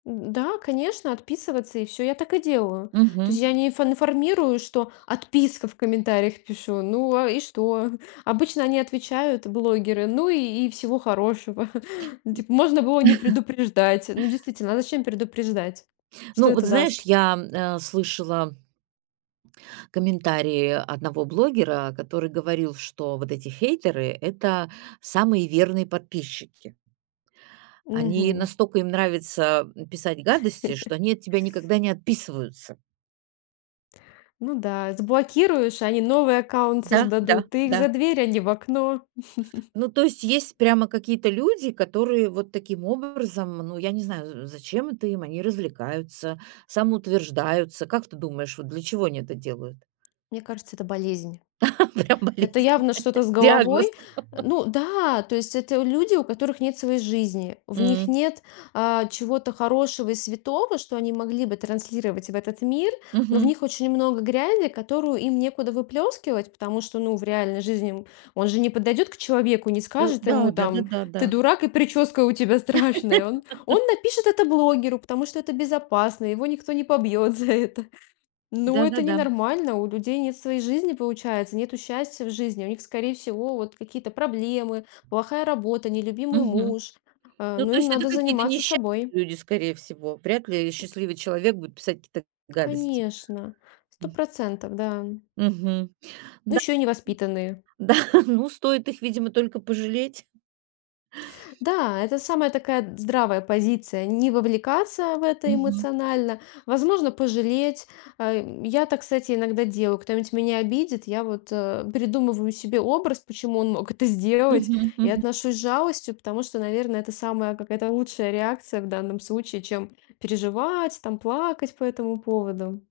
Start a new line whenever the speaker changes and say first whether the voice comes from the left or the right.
left: Да, конечно, отписываться- и всё, я так и делаю. То есть
right: Мгм.
left: я не инф информирую, что "отписка" в комментариях пишу. Ну, а и что? Обычно они отвечают, блогеры: "Ну и и всего хорошего". Ну, типа: "Можно было не предупреждать". Ну, действительно, а зачем предупреждать? Что
right: Ну, вот
left: это
right: знаешь,
left: даст?
right: я, м, э, слышала комментарии одного блогера, который говорил, что вот эти хейтеры- это самые верные подписчики. Они
left: Мгм.
right: настолько им нравится, м, писать гадости, что они от тебя никогда не отписываются.
left: Ну да, заблокируешь, а они новый аккаунт
right: Да, да,
left: создадут, ты их за
right: да.
left: дверь- они в окно.
right: Ну то есть есть прямо какие-то люди, которые вот таким образом, ну, я не знаю, за зачем это им, они развлекаются, самоутверждаются. Как ты думаешь, вот для чего они это делают?
left: к Мне кажется, это болезнь.
right: Прям
left: Это
right: болезнь!
left: явно что-то с
right: Диагноз.
left: головой. Э, ну да, то есть это у люди, у которых нет своей жизни, в них
right: М.
left: нет, а, чего-то хорошего и святого, что они могли бы транслировать в этот мир, но в
right: Мгм.
left: них очень много грязи, которую им некуда выплескивать, потому что, ну, в реальной жизни ему он же не подойдет к человеку, не
right: Э,
left: скажет ему
right: да.
left: там:
right: Да-да-да,
left: "Ты
right: да.
left: дурак, и прическа у тебя страшная". Он он напишет это блогеру, потому что это безопасно, его никто не побьет за это. Ну, это
right: Да-да-да.
left: ненормально, у людей нет своей жизни, получается, нету счастья в жизни, а у них, скорее всего, вот какие-то проблемы, плохая работа, нелюбимый
right: Мгм.
left: муж, а,
right: Ну
left: но
right: то
left: им
right: есть это
left: надо
right: какие-то
left: заниматься
right: несча
left: собой.
right: люди, скорее всего. Вряд ли счастливый человек будет писать какие-то гадости.
left: Конечно, сто
right: М.
left: процентов, да.
right: Мгм,
left: Но
right: да.
left: ещё и невоспитанные.
right: Да, ну, стоит их, видимо, только пожалеть.
left: Да, это самая такая д здравая позиция. Не вовлекаться в это
right: Мгм.
left: эмоционально, возможно, пожалеть. Э, я так, кстати, иногда делаю. Кто-нибудь меня обидит, я вот, э, придумываю себе образ, почему он мог это сделать.
right: Мгм
left: И
right: мгм.
left: отношусь с жалостью, потому что, наверно, это самая какая-то лучшая реакция в данном случае, чем переживать, там плакать по этому поводу.